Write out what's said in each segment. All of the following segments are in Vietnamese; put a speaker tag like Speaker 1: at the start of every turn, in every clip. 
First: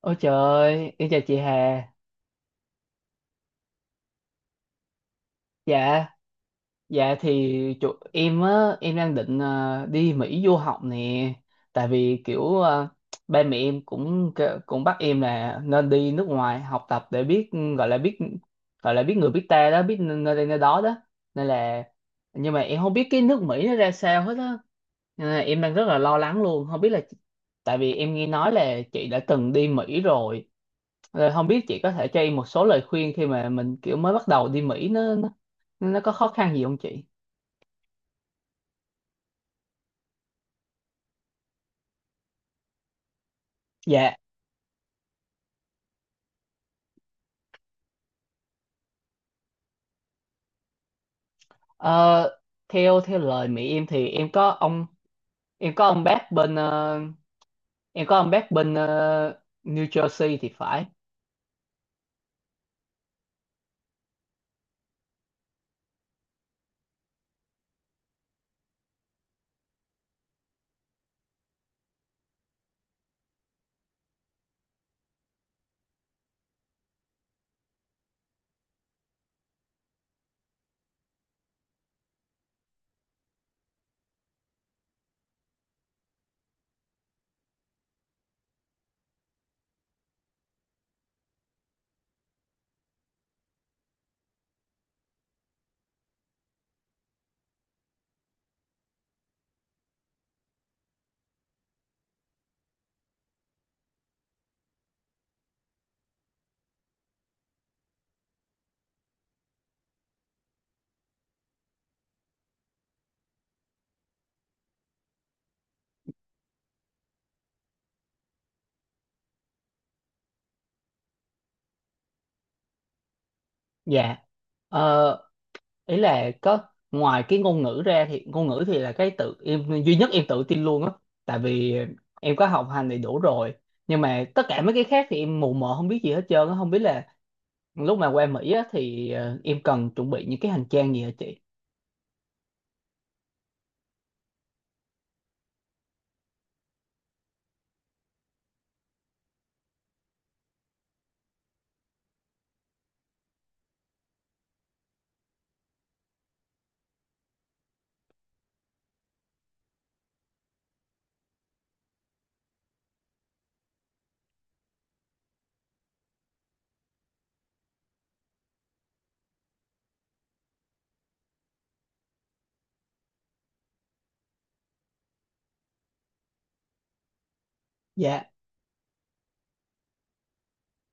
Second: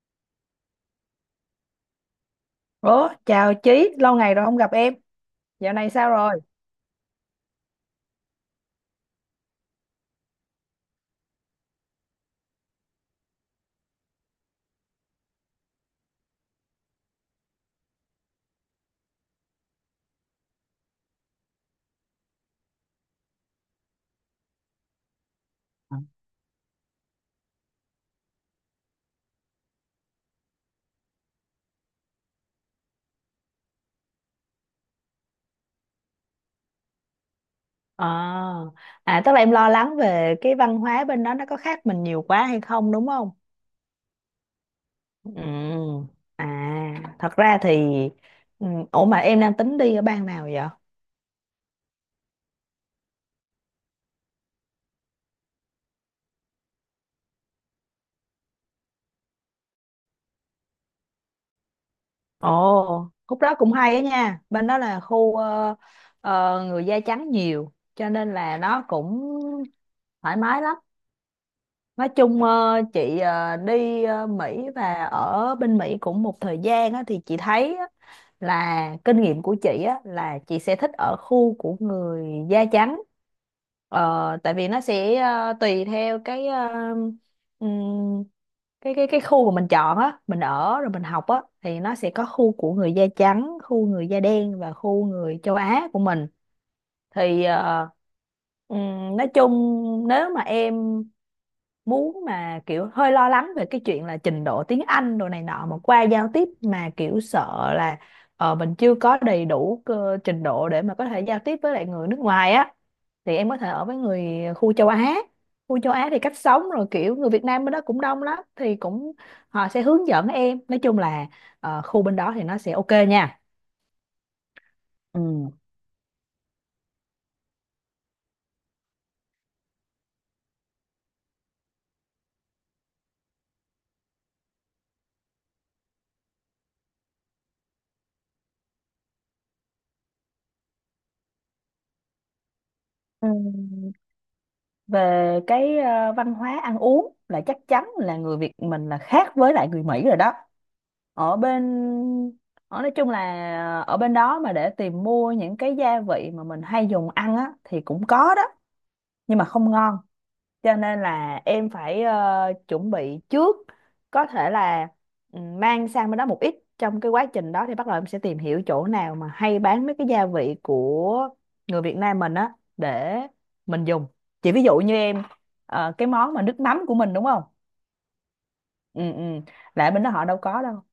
Speaker 1: Ôi trời ơi, em chào chị Hà.
Speaker 2: Ủa, chào Chí, lâu ngày rồi không gặp em. Dạo này
Speaker 1: Dạ,
Speaker 2: sao rồi?
Speaker 1: dạ thì em á, em đang định đi Mỹ du học nè. Tại vì kiểu ba mẹ em cũng cũng bắt em là nên đi nước ngoài học tập để biết, gọi là biết, gọi là biết người biết ta đó, biết nơi đây nơi đó đó. Nên là Nhưng mà em không biết cái nước Mỹ nó ra sao hết á. Nên là em đang rất là lo lắng luôn, không biết là, tại vì em nghe nói là chị đã từng đi Mỹ rồi. Rồi không biết chị có thể cho em một số lời khuyên khi mà mình kiểu mới bắt đầu đi Mỹ nó có khó khăn gì không chị?
Speaker 2: À, à, tức là em lo lắng về cái văn hóa bên đó nó có khác mình nhiều quá hay không, đúng không?
Speaker 1: Dạ,
Speaker 2: Ừ. À, thật ra thì ủa mà em đang tính đi ở bang nào vậy?
Speaker 1: ờ, theo theo lời mẹ em thì em có ông bác bên ờ, em có ông bác bên ờ, New Jersey thì phải.
Speaker 2: Ồ, khúc đó cũng hay á nha. Bên đó là khu người da trắng nhiều cho nên là nó cũng thoải mái lắm. Nói chung chị đi Mỹ và ở bên Mỹ cũng một thời gian á, thì chị thấy á, là kinh nghiệm của chị á là chị sẽ thích ở khu của người da trắng, tại vì nó sẽ tùy theo cái ừm, cái khu mà mình chọn á, mình ở rồi mình học á thì nó sẽ có khu của người da trắng, khu người da đen và khu người châu Á của mình. Thì nói chung, nếu mà em muốn mà kiểu hơi lo lắng về cái chuyện là trình độ tiếng Anh đồ này nọ mà qua giao tiếp mà kiểu sợ là mình chưa có đầy đủ trình độ để mà có thể giao tiếp với lại người nước ngoài á, thì em có thể ở với người khu châu Á. Khu châu Á thì cách sống rồi kiểu người Việt Nam bên đó cũng đông lắm thì cũng họ sẽ hướng dẫn em. Nói chung là khu bên đó thì nó sẽ ok nha.
Speaker 1: Dạ.
Speaker 2: Ừ.
Speaker 1: Ờ, ý là có, ngoài cái ngôn ngữ ra thì ngôn ngữ thì là cái tự em duy nhất em tự tin luôn á, tại vì em có học hành đầy đủ rồi. Nhưng mà tất cả mấy cái khác thì em mù mờ không biết gì hết trơn á, không biết là lúc mà qua Mỹ á, thì em cần chuẩn bị những cái hành trang gì hả chị?
Speaker 2: Ừ. Về cái văn hóa ăn uống là chắc chắn là người Việt mình là khác với lại người Mỹ rồi đó. ở bên Ở nói chung là ở bên đó mà để tìm mua những cái gia vị mà mình hay dùng ăn á thì cũng có đó, nhưng mà không ngon. Cho nên là em phải chuẩn bị trước, có thể là mang sang bên đó một ít. Trong cái quá trình đó thì bắt đầu em sẽ tìm hiểu chỗ nào mà hay bán mấy cái gia vị của người Việt Nam mình á để mình dùng. Chỉ ví dụ như em cái món mà nước mắm của mình, đúng không?
Speaker 1: Dạ.
Speaker 2: Ừ ừ là ở bên đó họ đâu có đâu.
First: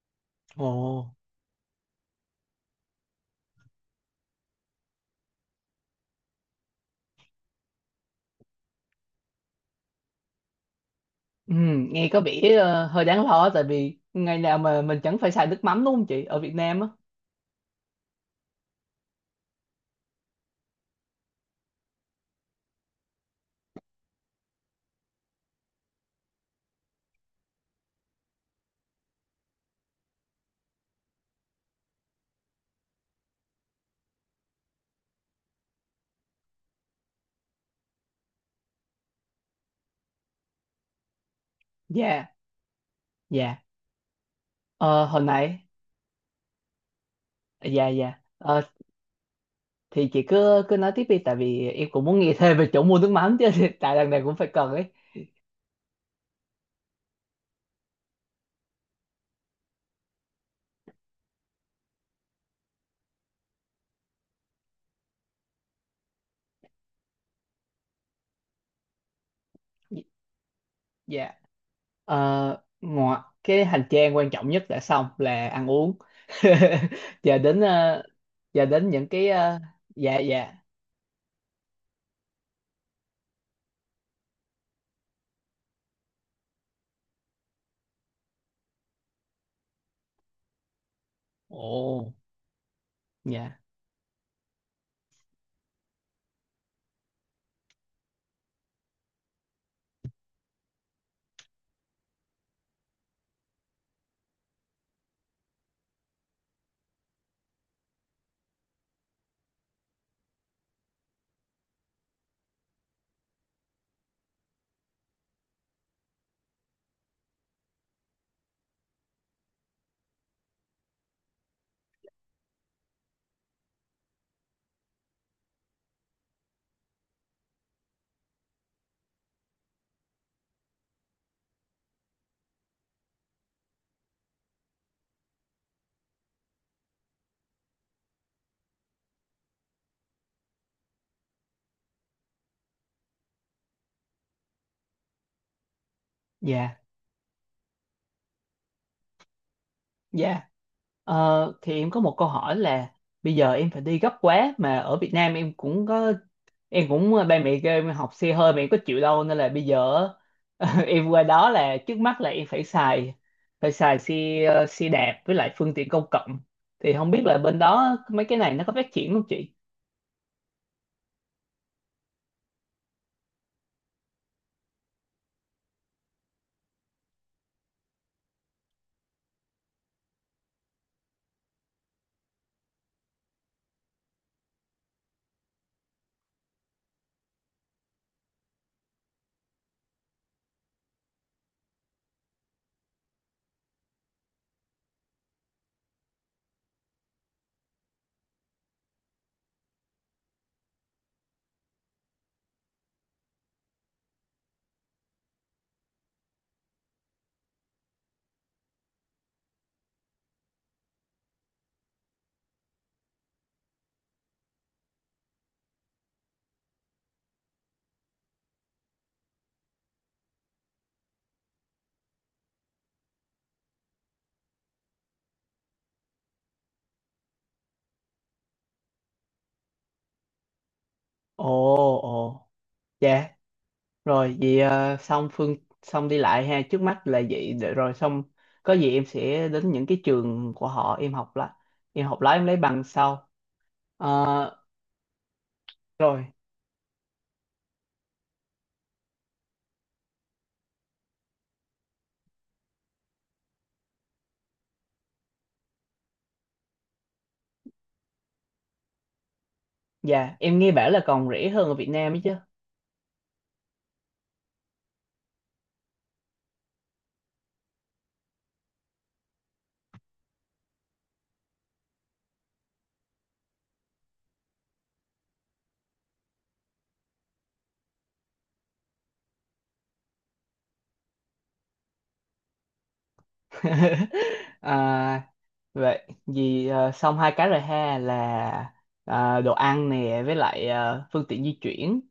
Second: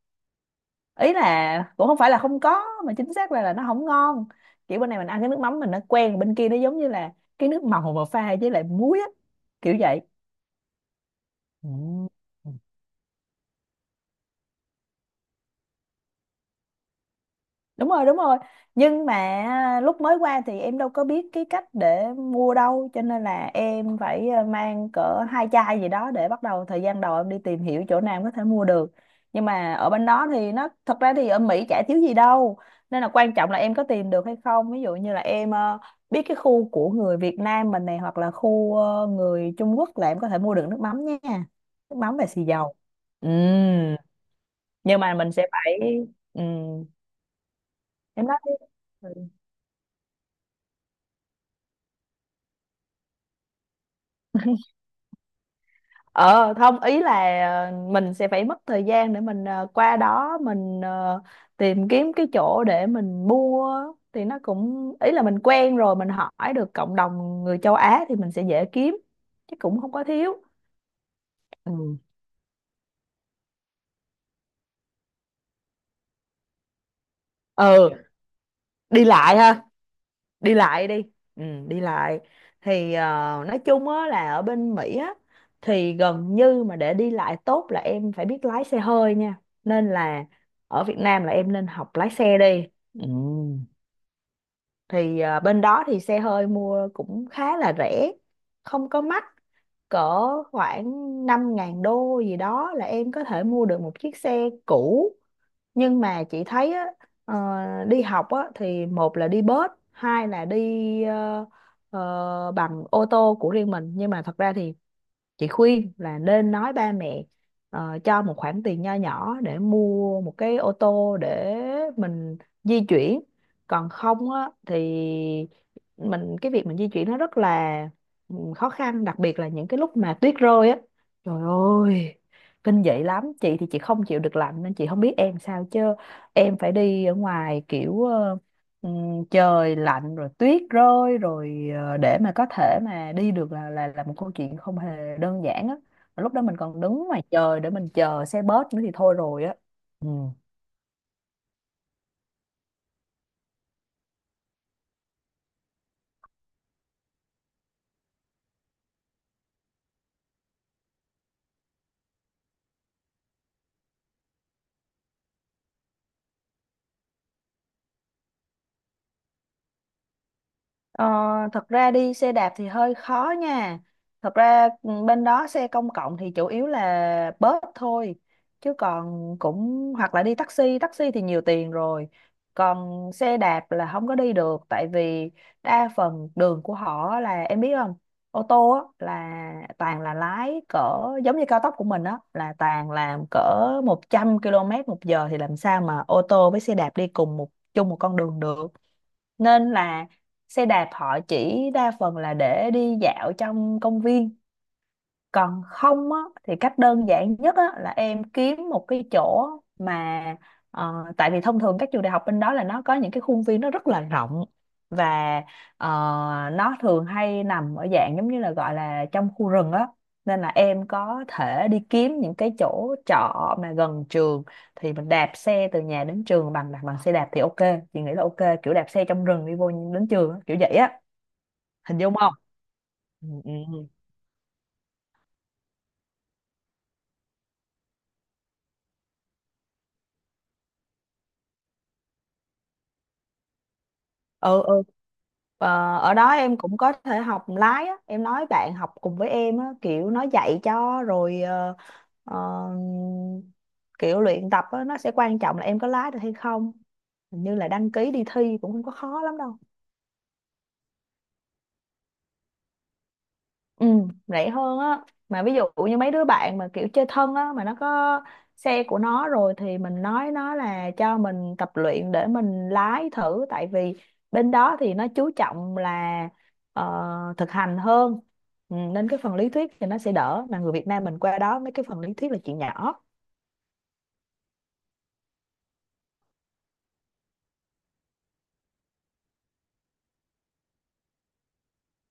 Speaker 1: Ồ.
Speaker 2: Ý là cũng không phải là không có mà chính xác ra là nó không ngon. Kiểu bên này mình ăn cái nước mắm mình nó quen, bên kia nó giống như là cái nước màu mà pha với lại muối á, kiểu vậy.
Speaker 1: Ừ,
Speaker 2: Ừ.
Speaker 1: nghe có vẻ hơi đáng lo tại vì ngày nào mà mình chẳng phải xài nước mắm, đúng không chị, ở Việt Nam á.
Speaker 2: Đúng rồi, đúng rồi. Nhưng mà lúc mới qua thì em đâu có biết cái cách để mua đâu, cho nên là em phải mang cỡ 2 chai gì đó để bắt đầu. Thời gian đầu em đi tìm hiểu chỗ nào em có thể mua được. Nhưng mà ở bên đó thì nó thật ra thì ở Mỹ chả thiếu gì đâu, nên là quan trọng là em có tìm được hay không. Ví dụ như là em biết cái khu của người Việt Nam mình này, hoặc là khu người Trung Quốc là em có thể mua được nước mắm nha, nước mắm và
Speaker 1: Dạ,
Speaker 2: xì dầu.
Speaker 1: dạ,
Speaker 2: Ừm, nhưng
Speaker 1: ờ,
Speaker 2: mà
Speaker 1: hồi
Speaker 2: mình sẽ
Speaker 1: nãy,
Speaker 2: phải ừm,
Speaker 1: dạ, dạ.
Speaker 2: em nói
Speaker 1: Ờ,
Speaker 2: đi.
Speaker 1: thì chị cứ cứ nói tiếp đi, tại vì em cũng muốn nghe thêm về chỗ mua nước mắm chứ, tại lần này cũng phải cần ấy.
Speaker 2: Ờ không, ý là mình sẽ phải mất thời gian để mình qua đó mình tìm kiếm cái chỗ để mình mua. Thì nó cũng, ý là mình quen rồi, mình hỏi được cộng đồng người châu Á thì mình sẽ dễ kiếm, chứ cũng không có thiếu.
Speaker 1: Dạ,
Speaker 2: Ừ,
Speaker 1: ờ, ngoài cái hành trang quan trọng nhất đã xong là ăn uống. Giờ đến
Speaker 2: ừ, đi
Speaker 1: những cái
Speaker 2: lại
Speaker 1: ờ,
Speaker 2: ha,
Speaker 1: dạ
Speaker 2: đi
Speaker 1: dạ
Speaker 2: lại đi, đi lại thì nói chung á là ở bên Mỹ á thì gần như mà để đi lại tốt là em phải biết lái xe hơi nha, nên là ở Việt Nam là em nên học lái
Speaker 1: ồ.
Speaker 2: xe đi. Ừ,
Speaker 1: Dạ,
Speaker 2: thì bên đó thì xe hơi mua cũng khá là rẻ, không có mắc, cỡ khoảng 5.000 đô gì đó là em có thể mua được một chiếc xe cũ. Nhưng mà chị thấy á, ờ, đi học á, thì một là đi bus, hai là đi bằng ô tô của riêng mình. Nhưng mà thật ra thì chị khuyên là nên nói ba mẹ cho một khoản tiền nho nhỏ để mua một cái ô tô để mình di chuyển. Còn không á, thì mình cái việc mình di chuyển nó rất là khó khăn, đặc biệt là những cái lúc mà tuyết rơi á. Trời ơi, kinh dị lắm. Chị thì chị không chịu được lạnh nên chị không biết em sao, chứ em phải đi ở ngoài kiểu Ừ, trời lạnh rồi tuyết rơi rồi để mà có thể mà đi được là một câu chuyện không hề đơn giản á. Mà lúc đó mình
Speaker 1: dạ,
Speaker 2: còn đứng ngoài trời để mình chờ xe bus nữa thì thôi rồi á. ừ.
Speaker 1: dạ. Ờ, thì em có một câu hỏi là bây giờ em phải đi gấp quá mà ở Việt Nam em cũng có, em cũng ờ, ba mẹ kêu em học xe hơi mà em có chịu đâu, nên là bây giờ em qua đó là trước mắt là em phải phải xài xe ờ, xe đạp với lại phương tiện công cộng, thì không biết là bên đó mấy cái này nó có phát triển không chị?
Speaker 2: Ờ, thật ra đi xe đạp thì hơi khó nha. Thật ra bên đó xe công cộng thì chủ yếu là bus thôi. Chứ còn cũng hoặc là đi taxi, taxi thì nhiều tiền rồi. Còn xe đạp là không có đi được, tại vì đa phần đường của họ là em biết không? Ô tô á, là toàn là lái cỡ, giống như cao tốc của mình á là toàn làm cỡ 100 km một giờ thì làm sao mà ô tô với xe đạp đi cùng một, chung một con đường được. Nên là xe đạp họ chỉ đa phần là để đi dạo trong công viên. Còn không á, thì cách đơn giản nhất á, là em kiếm một cái chỗ mà tại vì thông thường các trường đại học bên đó là nó có những cái khuôn viên nó rất là rộng, và ờ, nó thường hay nằm ở dạng giống như là gọi là trong khu rừng á, nên là em có thể đi kiếm những cái chỗ trọ mà gần trường, thì mình đạp xe từ nhà đến trường bằng bằng xe đạp thì ok, chị nghĩ là ok, kiểu đạp xe trong rừng đi vô đến trường á, kiểu vậy á,
Speaker 1: Ồ,
Speaker 2: hình dung không?
Speaker 1: ồ,
Speaker 2: Ừ,
Speaker 1: dạ.
Speaker 2: ừ.
Speaker 1: Rồi vậy à, xong xong đi lại ha, trước mắt là vậy, để rồi xong có gì em sẽ đến những cái trường của họ em học lại. Em học lái em lấy bằng sau. Ờ,
Speaker 2: Ừ, ừ. Ở
Speaker 1: rồi,
Speaker 2: đó em cũng có thể học lái á, em nói bạn học cùng với em á kiểu nó dạy cho, rồi ờ, kiểu luyện tập á, nó sẽ quan trọng là em có lái được hay không. Hình như là đăng ký đi thi cũng không có khó lắm đâu.
Speaker 1: dạ, em nghe bảo là còn rẻ hơn ở Việt Nam ấy chứ.
Speaker 2: Ừ, rẻ hơn á, mà ví dụ như mấy đứa bạn mà kiểu chơi thân á mà nó có xe của nó rồi thì mình nói nó là cho mình tập luyện để mình lái thử. Tại vì bên đó thì nó chú trọng là ờ, thực hành hơn. Ừ, nên cái phần lý thuyết thì nó sẽ đỡ, mà người Việt Nam mình qua đó mấy cái phần lý thuyết là chuyện nhỏ.
Speaker 1: À, vậy vì à, xong hai cái rồi ha, là à, đồ ăn nè với lại à, phương tiện di chuyển.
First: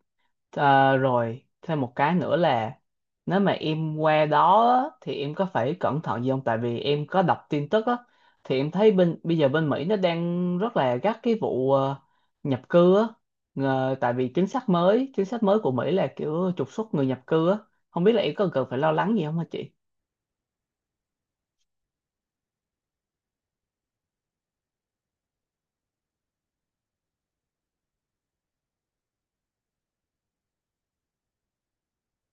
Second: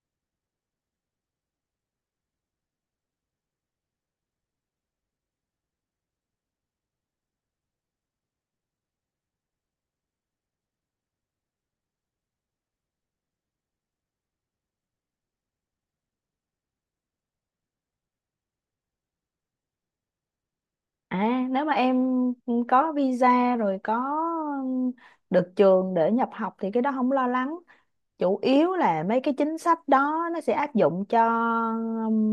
Speaker 1: Ờ, rồi thêm một cái nữa là nếu mà em qua đó á, thì em có phải cẩn thận gì không? Tại vì em có đọc tin tức á, thì em thấy bên, bây giờ bên Mỹ nó đang rất là gắt cái vụ nhập cư á. Tại vì chính sách mới của Mỹ là kiểu trục xuất người nhập cư á. Không biết là em có cần phải lo lắng gì không hả chị?
Speaker 2: À, nếu mà em có visa rồi, có được trường để nhập học thì cái đó không lo lắng. Chủ yếu là mấy cái chính sách đó nó sẽ áp dụng cho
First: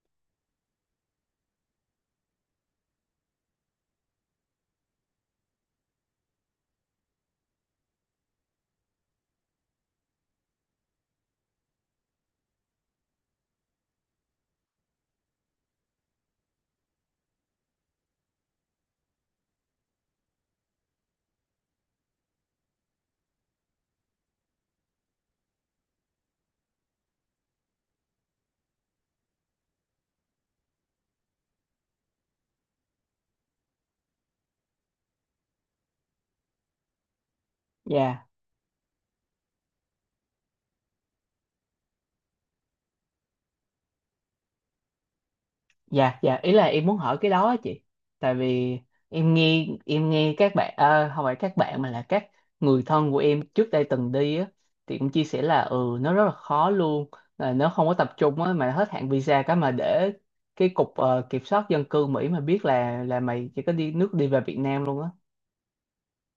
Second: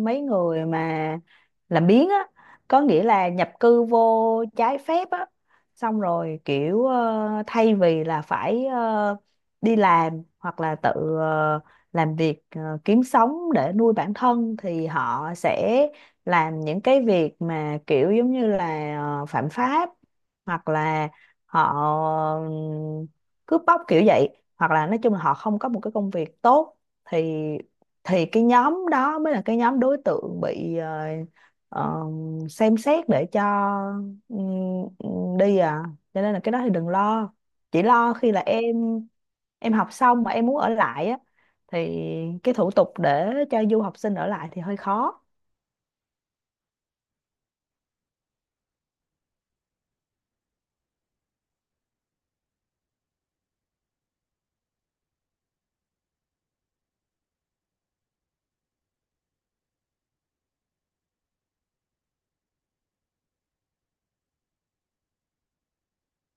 Speaker 2: mấy người mà làm biếng á, có nghĩa là nhập cư vô trái phép á, xong rồi kiểu thay vì là phải đi làm hoặc là tự ờ, làm việc, kiếm sống để nuôi bản thân thì họ sẽ làm những cái việc mà kiểu giống như là phạm pháp, hoặc là họ ừm, cướp bóc kiểu vậy, hoặc là nói chung là họ không có một cái công việc tốt. Thì cái nhóm đó mới là cái nhóm đối tượng bị ờ, xem xét để cho đi à. Cho nên là cái đó thì đừng lo, chỉ lo
Speaker 1: Dạ.
Speaker 2: khi là em học xong mà em muốn ở lại á thì cái thủ tục để cho du học sinh ở lại thì hơi khó.
Speaker 1: Dạ, dạ, ý là em muốn hỏi cái đó á chị, tại vì em nghe các bạn ờ, không phải các bạn mà là các người thân của em trước đây từng đi á, thì cũng chia sẻ là ừ nó rất là khó luôn, là nó không có tập trung á, mà hết hạn visa cái mà để cái cục kiểm soát dân cư Mỹ mà biết là mày chỉ có đi nước đi về Việt Nam luôn á.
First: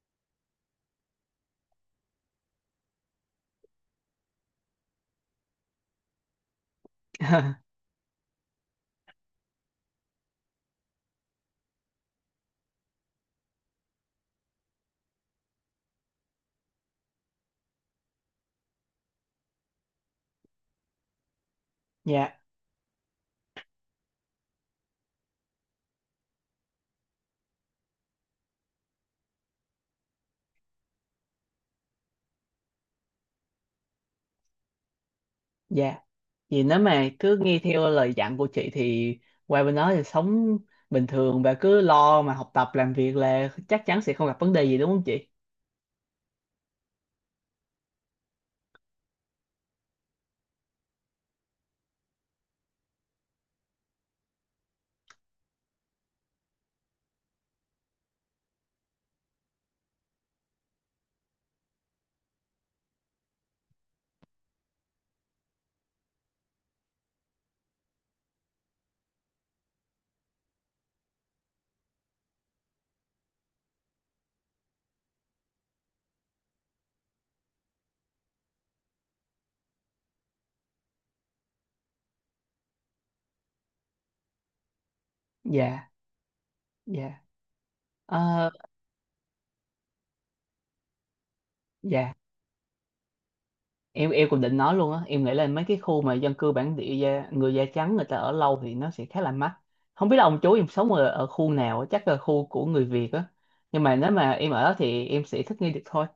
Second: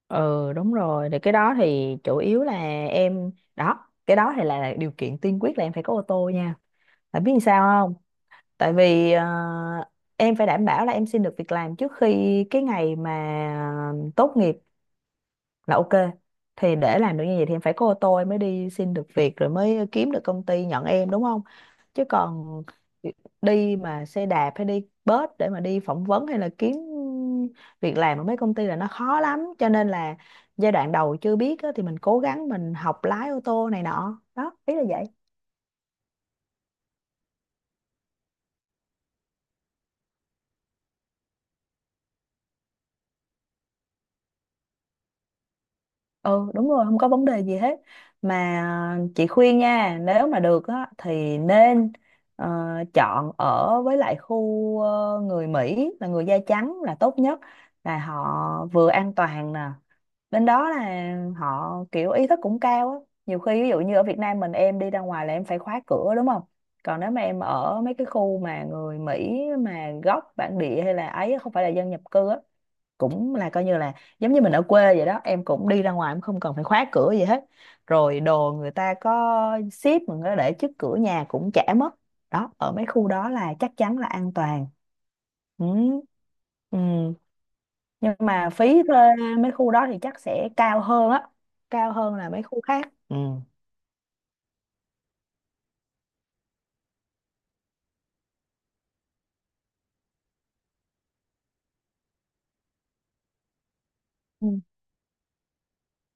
Speaker 2: Ừ, đúng rồi, thì cái đó thì chủ yếu là em đó, cái đó thì là điều kiện tiên quyết là em phải có ô tô nha, bạn biết làm sao không? Tại vì em phải đảm bảo là em xin được việc làm trước khi cái ngày mà tốt nghiệp là ok. Thì để làm được như vậy thì em phải có ô tô, em mới đi xin được việc rồi mới kiếm được công ty nhận em, đúng không? Chứ
Speaker 1: Dạ,
Speaker 2: còn đi mà xe đạp hay đi bus để mà đi phỏng vấn hay là kiếm việc làm ở mấy công ty là nó khó lắm, cho nên là giai đoạn đầu chưa biết á, thì mình cố gắng mình học lái ô tô này nọ đó, ý là vậy.
Speaker 1: dạ, vì nếu mà cứ nghe theo lời dặn của chị thì qua bên đó thì sống bình thường và cứ lo mà học tập làm việc là chắc chắn sẽ không gặp vấn đề gì đúng không chị.
Speaker 2: Ừ, đúng rồi, không có vấn đề gì hết. Mà chị khuyên nha, nếu mà được á thì nên ờ, chọn ở với lại khu người Mỹ là người da trắng là tốt nhất, là họ vừa an toàn nè, bên đó là họ kiểu ý thức cũng cao á. Nhiều khi ví dụ như ở Việt Nam mình em đi ra ngoài là em phải khóa cửa, đúng không? Còn nếu mà em ở mấy cái khu mà người Mỹ mà gốc bản địa, hay là ấy, không phải là dân nhập cư á, cũng là coi như là giống như mình ở quê vậy đó, em cũng đi ra ngoài em không cần phải khóa cửa gì hết, rồi đồ người ta có ship mình có để trước cửa nhà cũng chả mất. Đó, ở mấy khu đó là chắc chắn là an toàn. Ừ.
Speaker 1: Dạ,
Speaker 2: Ừ.
Speaker 1: dạ.
Speaker 2: Nhưng
Speaker 1: Ờ,
Speaker 2: mà phí thuê mấy khu đó thì chắc sẽ cao hơn á, cao
Speaker 1: dạ,
Speaker 2: hơn là mấy khu khác. Ừ.
Speaker 1: em cũng định nói luôn á, em nghĩ là mấy cái khu mà dân cư bản địa da, người da trắng người ta ở lâu thì nó sẽ khá là mắc. Không biết là ông chú em sống ở, ở khu nào á, chắc là khu của người Việt á, nhưng mà nếu mà em
Speaker 2: Ừ.
Speaker 1: ở đó thì em sẽ thích nghi được thôi.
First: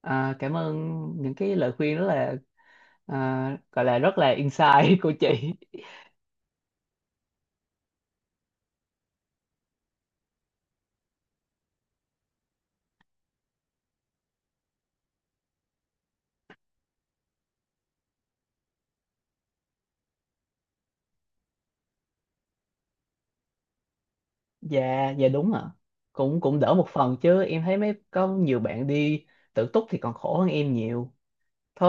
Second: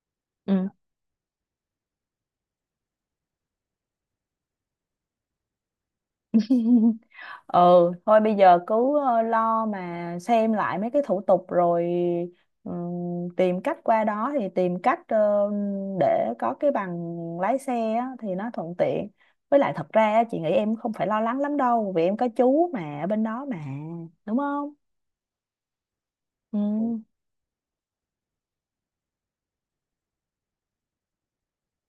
Speaker 1: À, cảm
Speaker 2: Ừ.
Speaker 1: ơn những cái lời khuyên rất là à, gọi là rất là insight của chị.
Speaker 2: Ừ, thôi bây giờ cứ lo mà xem lại mấy cái thủ tục rồi tìm cách qua đó, thì tìm cách để có cái bằng lái xe á, thì nó thuận tiện. Với lại thật ra á, chị nghĩ em không phải lo lắng lắm đâu, vì em có chú mà ở bên đó mà, đúng không?
Speaker 1: Dạ, dạ, đúng ạ, cũng cũng
Speaker 2: Ừ,
Speaker 1: đỡ một phần chứ em thấy mấy có nhiều bạn đi tự túc thì còn khổ hơn em nhiều.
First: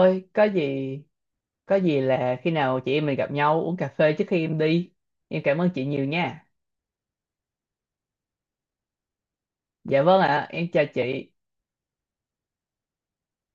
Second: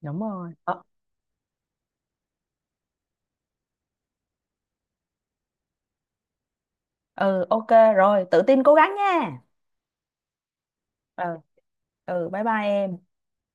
Speaker 2: đúng
Speaker 1: có
Speaker 2: rồi.
Speaker 1: gì,
Speaker 2: Ờ,
Speaker 1: có gì là khi nào chị em mình gặp nhau uống cà phê trước khi em đi. Em cảm ơn chị nhiều nha.
Speaker 2: ừ, ok, rồi tự tin cố gắng nha.
Speaker 1: Dạ vâng ạ, em chào
Speaker 2: Ừ,
Speaker 1: chị.
Speaker 2: ừ, bye bye em.